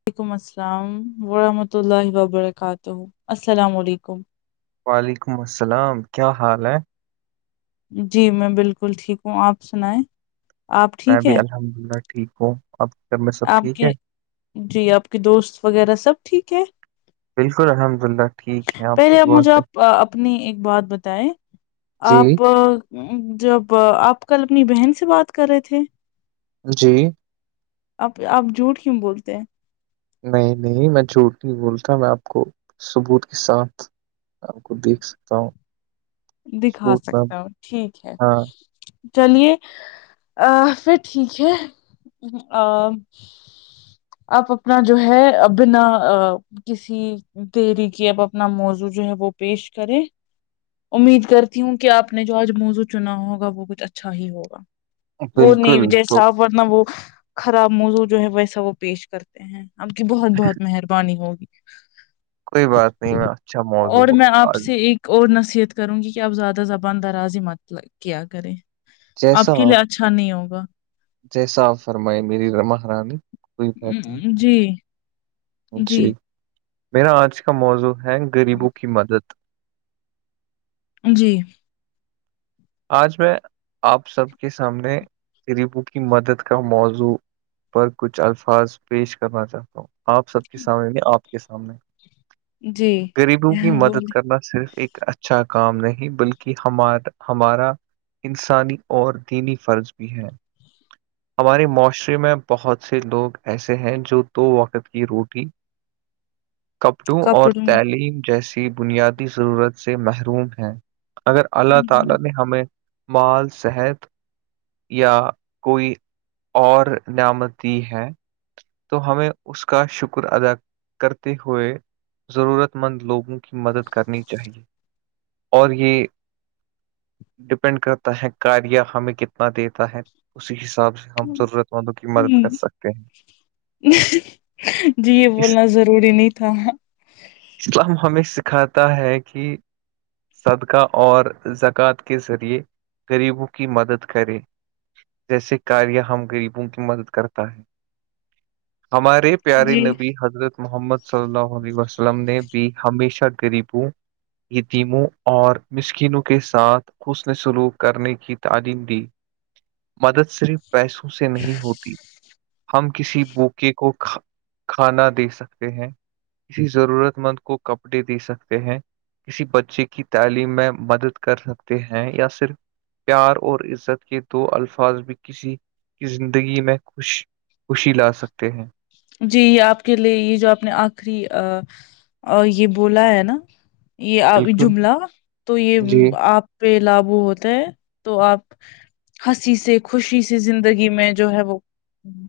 وعلیکم السلام ورحمۃ اللہ وبرکاتہ السلام علیکم وعلیکم السلام کیا حال ہے جی میں بالکل ٹھیک ہوں آپ سنائیں آپ میں ٹھیک بھی ہے الحمد اللہ ٹھیک ہوں اب آپ کے جی آپ کے دوست وغیرہ سب ٹھیک ہے بالکل الحمد للہ ٹھیک ہے کی پہلے آپ دعا مجھے سے آپ اپنی ایک بات بتائے جی آپ جب آپ کل اپنی بہن سے بات کر رہے تھے جی آپ آپ جھوٹ کیوں بولتے ہیں نہیں نہیں میں چوٹ نہیں بولتا میں آپ کو ثبوت کے ساتھ آپ کو دیکھ سکتا ہوں دکھا ثبوت میں سکتا ہوں ٹھیک ہے ہاں چلیے ا پھر ٹھیک ہے آپ اپنا جو ہے بنا کسی تری کی اب اپنا موضوع جو ہے وہ پیش کرے امید کرتی ہوں کہ آپ نے جو آج موزوع چنا ہوگا وہ کچھ اچھا ہی ہوگا وہ نہیں بالکل تو جیساپ ورنہ وہ خراب موضوع جو ہے ویسا وہ پیش کرتے ہیں آپ کی بہت بہت مہربانی ہوگی کوئی بات نہیں میں اچھا موضوع اور پر میں آپ آج سے ایک اور نصیحت کروں گی کہ آپ زیادہ زبان درازی مت کیا کریں آپ کے لیے اچھا نہیں ہوگا جیسا فرمائی میری رمح رانی جی جی میرا آج کا موضوع ہے غریبوں کی مدد جی آج میں آپ سب کے سامنے غریبوں کی مدد کا موضوع پر کچھ الفاظ پیش کرنا چاہتا ہوں آپ سب کے سامنے میں آپ کے سامنے جی [inaudible] غریبوں کی مدد بولی کرنا صرف ایک اچھا کام نہیں بلکہ ہمار ہمارا انسانی اور دینی فرض بھی ہے ہمارے معاشرے میں بہت سے لوگ ایسے ہیں جو دو وقت کی روٹی [inaudible] کپڑوں اور تعلیم جیسی بنیادی ضرورت سے محروم ہیں اگر اللہ ہوں۔ تعالی نے ہمیں مال صحت یا کوئی اور نعمتی ہے تو ہمیں اس کا شکر ادا کرتے ہوئے ضرورت مند لوگوں کی مدد کرنی چاہیے اور یہ ڈپینڈ کرتا ہے کاریا ہمیں کتنا دیتا ہے اسی حساب سے ہم ضرورت مندوں کی مدد کر سکتے ہیں جی یہ اس بولنا ضروری نہیں تھا اسلام ہمیں سکھاتا ہے کہ صدقہ اور قات کے ذریعے غریبوں کی مدد کرے جیسے کاریا ہم گغریبوں کی مدد کرتا ہے ہمارے پیارے جی نبی حضرت محمد صلی اللہ علیہ وسلم نے بھی ہمیشہ غریب ہوں یہ موں اور مسکینوں کے ساتھ حس نے سلوک کرنے کی تعلیم دی مدد صرف پیسوں سے نہیں ہوتی ہم کسی کو کو کھانا دے سکتے ہیں کسی ضرورت مند کو کپڑے دے سکتے ہیں کسی بچے کی تعلیم میں مدد کر سکتے ہیں یا صرف پیار اور عزت کے دو الفاظ بھی کسی کی زندگی میں خوش خوشی لا سکتے ہیں جی یہ آپ کے لیے یہ جو آپ نے آخری یہ بولا ہے نا یہ بالکل جملہ تو یہ جی آپ پہ لگو ہوتا ہیں تو آپ ہنسی سے خوشی سے زندگی میں جو ہے وہ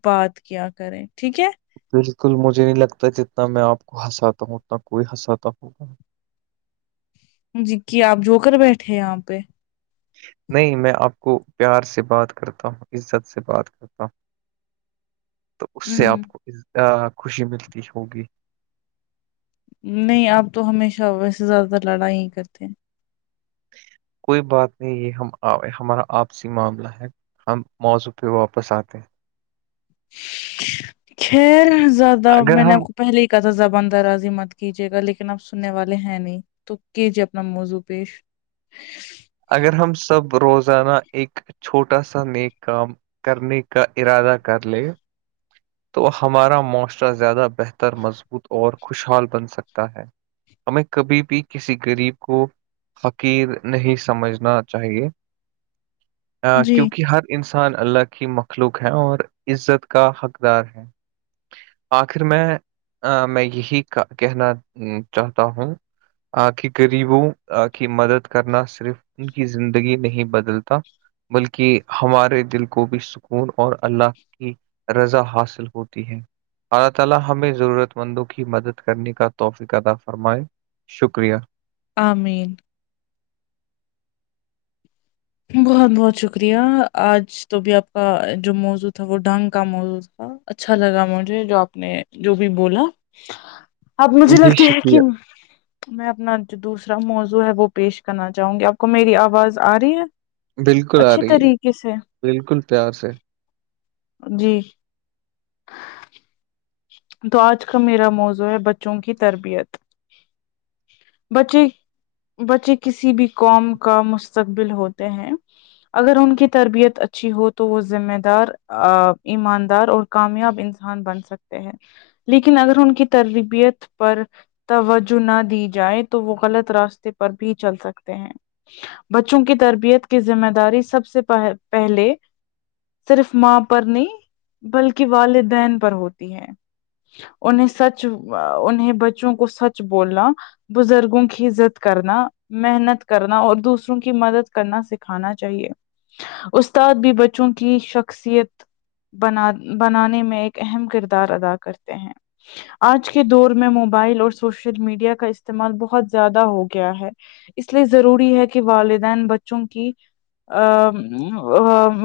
بات کیا کریں ٹھیک ہے بالکل مجھے نہیں لگتا جتنا میں آپ کو ہنساتا ہوں اتنا کوئی ہنساتا ہوگا جی کی آپ جو کر بیٹھے یہاں پہ نہیں میں آپ کو پیار سے بات کرتا ہوں عزت سے بات کرتا ہوں تو اس سے ہ آپ کو خوشی ملتی ہوگی نہیں آپ تو ہمیشہ ویسے زیادہ لڑائی ہی کرتے ہیں کوئی بات نہیں یہ ہم ہمارا آپسی معاملہ ہے ہم موضوع پہ واپس آتے ہیں خیر زیادہ اگر میں نے ہم پہلے ہی کا تھا زبان دراز ہی مت کیجیے گا لیکن اب سننے والے ہیں نہیں تو کی ج اپنا مضو پش اگر ہم سب روزانہ ایک چھوٹا سا نیک کام کرنے کا ارادہ کر لے تو ہمارا معاشرہ زیادہ بہتر مضبوط اور خوشحال بن سکتا ہے ہمیں کبھی بھی کسی غریب کو حقیر نہیں سمجھنا چاہیے [inaudible] [inaudible] کیونکہ ہر انسان اللہ کی مخلوق ہے اور عزت کا حقدار ہے آخر میں میں یہی کا کہنا چاہتا ہوں آ کی غریبوں کی مدد کرنا صرف ان کی زندگی نہیں بدلتا بلکہ ہمارے دل کو بھی سکون اور اللہ کی رضا حاصل ہوتی ہے ہمیں ضرورت مندوں کی مدد کرنے کا توفیق عطا فرمائے شکریہ آمین بہت بہت شکریہ آج تو بھی آپ کا جو موضوں تھا وہ ڈھنگ کا موضوں تھا اچھا لگا مجھے جو آپ نے جو بھی بولا اب مجھے جی لگتے ہے کہ شکریہ میں اپنا جو دوسرا موضوع ہے وہ پیش کرنا چاہوں گی آپ کو میری آواز آ رہی ہے بالکل آ اچھی رہی ہے طریقے سے بالکل پیار سے جی تو آج کا میرا موضوع ہے بچوں کی تربیت بچی [unintelligible] بچے کسی بھی قوم کا مستقبل ہوتے ہیں اگر ان کی تربیت اچھی ہو تو وہ ذمہ دار ایماندار اور کامیاب انسان بن سکتے ہیں لیکن اگر ان کی تربیت پر توجہ نہ دی جائے تو وہ غلط راستے پر بھی چل سکتے ہیں بچوں کی تربیت کی ذمہ داری سب سے پہلے صرف ماں پر نہیں، بلکہ والدین پر ہوتی ہے انہیں سچ انہیں بچوں کو سچ بولنا بزرگوں کی عزت کرنا محنت کرنا اور دوسروں کی مدد کرنا سکھانا چاہیے استاد بھی بچوں کی شخصیت بنا بنانے میں ایک اہم کردار کردار ادا کرتے ہیں آج کے دور میں موبائل اور سوشل میڈیا کا استعمال بہت زیادہ ہو گیا ہے اس لیے ضروری ہے کہ والدین بچوں کی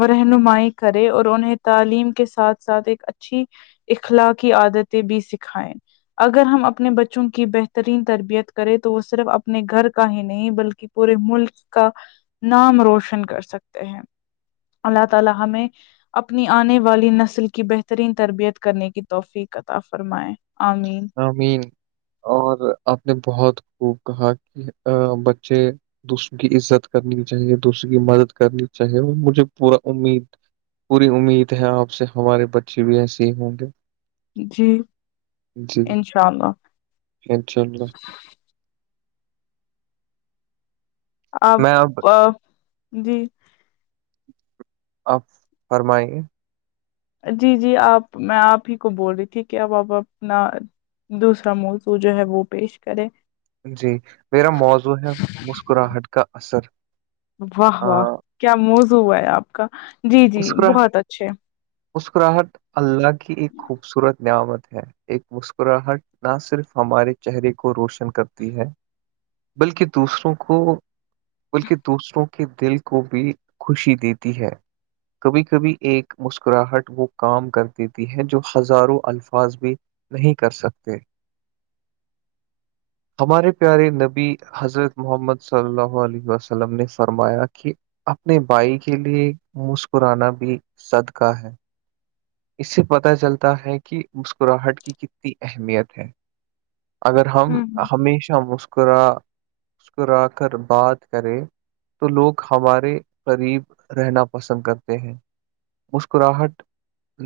رہنمائی کرے اور انہیں تعلیم کے ساتھ ساتھ ایک ا اچھی اخلاق کی عادتیں بھی سکھائیں اگر ہم اپنے بچوں کی بہترین تربیت کریں تو وہ صرف اپنے گھر کا ہی نہیں بلکہ پورے ملک کا نام روشن کر سکتے ہیں [inaudible] کرنے کی توفیق کاطا فرمائے آمین مین اور آپ نے بہت خوب کہا کہ بچے دوسروں کی عزت کرنی چاہیے دوسروں کی مدد کرنی چاہیے وہ مجھے پورا امید پوری امید ہے آپ سے ہمارے بچے بھی ایسے ہی ہوں گے جی جی انشاء اللہ انشاء اللہ میں اب آپ جی آپ فرمائ گے جی جی آپ میں آپ ہی کو بول رہی تھی کہ اب اپ اپنا دوسرا موضوع جو ہے وہ پیش کرے جی میرا موضوع ہے مسکراہٹ کا اثر واہ آ، واہ کیا موزوں ہوا ہے آپ کا جی جی بہت اچھے اسکراہٹ اللہ کی ایک خوبصورت نعمت ہے ایک مسکراہٹ نہ صرف ہمارے چہرے کو روشن کرتی ہے بلکہ دوسروں کو بلکہ دوسروں کے دل کو بھی خوشی دیتی ہے کبھی کبھی ایک مسکراہٹ وہ کام کر دیتی ہے جو ہزاروں الفاظ بھی نہیں کر سکتے [inaudible] ہمارے پیارے نبی حضرت محمد صلی اللہ علیہ وسلم نے فرمایا کہ اپنے بھائی کے لیے مسکرانا بھی صدقہ ہے اس سے پتہ چلتا ہے کہ مسکراہٹ کی کتنی اہمیت ہے اگر ہم ہوں ہمیشہ مسکرا مسکرا کر بات کریں تو لوگ ہمارے قریب رہنا پسند کرتے ہیں مسکراہٹ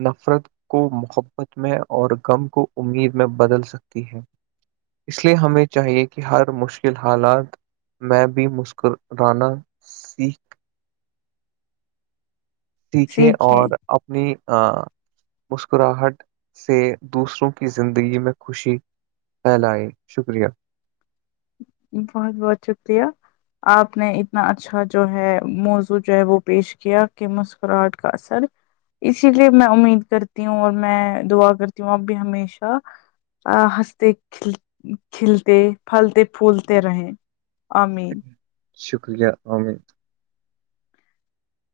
نفرت کو محبت میں اور غم کو امید میں بدل سکتی ہے اس لیے ہمیں چاہیے کہ ہر مشکل حالات میں بھی مسکرانا سیکھ سیکھے ٹھیک ہے اور اپنی مسکراہٹ سے دوسروں کی زندگی میں خوشی پھیلائے شکریہ بہت بہت شکریہ آپ نے اتنا اچھا جو ہے موضوع جو ہے وہ پیش کیا کہ مسکراہٹ کا اثر اسی لیے میں امید کرتی ہوں اور میں دعا کرتی ہوں اب بھی ہمیشہ ہنستے کل کھلتے پھلتے پولتے رہیں امین شکریہ عامد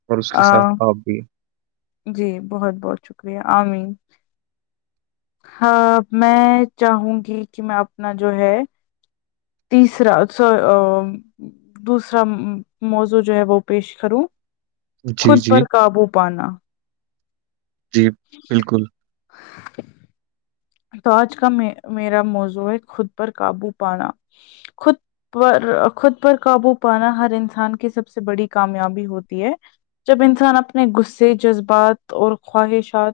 اور اس کے آ ساتھ آپ بھی جی بہت بہت شکریہ عامر ہاں میں چاہوں گی کہ میں اپنا جو ہے تیسرا دوسرا موضوع جو ہے وہ پیش کروں جی خود جی پر قابو پانا جی بالکل [inaudible] تو آج کا میرا موزو ہے خود پر قابو پانا خود پر خود پر قابو پانا ہر انسان کی سب سے بڑی کامیابی ہوتی ہے جب انسان اپنے غصے جذبات اور خواہشات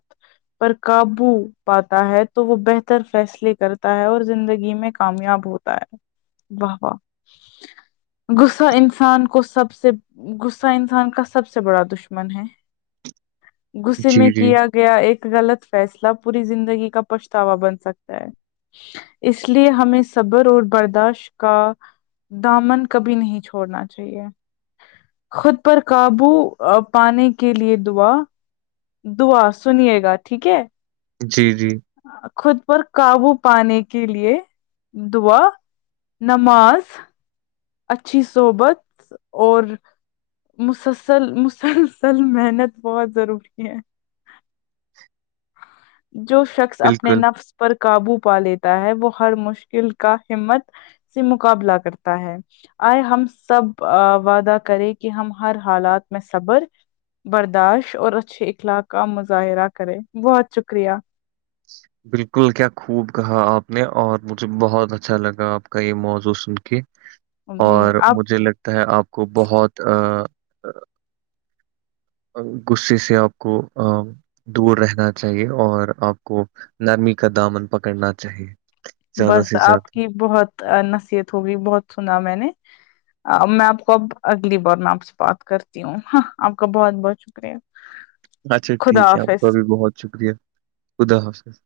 پر قابو پاتا ہے تو وہ بہتر فیصلے کرتا ہے اور زندگی میں کامیاب ہوتا ہے واہ واہ غصہ انسان کو سب سے غصہ انسان کا سب سے بڑا دشمن ہے غصے جی میں جی کیا گیا ایک غلط فیصلہ پوری زندگی کا پچھتاوا بن سکتا ہے اس لیے ہمیں صبر اور برداشت کا دامن کبھی نہیں چھوڑنا چاہیے خود پر قابو پانے کے لیے دعا دعا سنیے گا ٹھیک ہے جی جی خود پر قابو پانے کے لیے دعا نماز اچھی صحبت اور مسلسل مسلسل محنت بہت ضروری ہے جو شخص اپنے بالکل نفس پر قابو پا لیتا ہے وہ ہر مشکل کا ہمت سے مقابلہ کرتا ہے آئے ہم سب وعدہ کرے کہ ہم ہر حالات میں صبر برداشت اور اچھے اخلاق کا مظاہرہ کرے بہت شکریہ [inaudible] بالکل کیا خوب کہا آپ نے اور مجھے بہت اچھا لگا آپ کا یہ موضوع سن کے جی اور آپ مجھے لگتا ہے آپ کو بہت ا غصے سے آپ کو دور رہنا چاہیے اور آپ کو نرمی کا دامن پکڑنا چاہیے زیادہ بس سے آپ زیادہ کی بہت نصیحت ہوگی بہت سنا میں نے میں آپ کو اب اگلی بار میں آپ سے بات کرتی ہوں آپ کا بہت بہت شکریہ اچھا ٹھیک خدا ہے آپ کا حافظ بھی بہت شکریہ خدا حافظ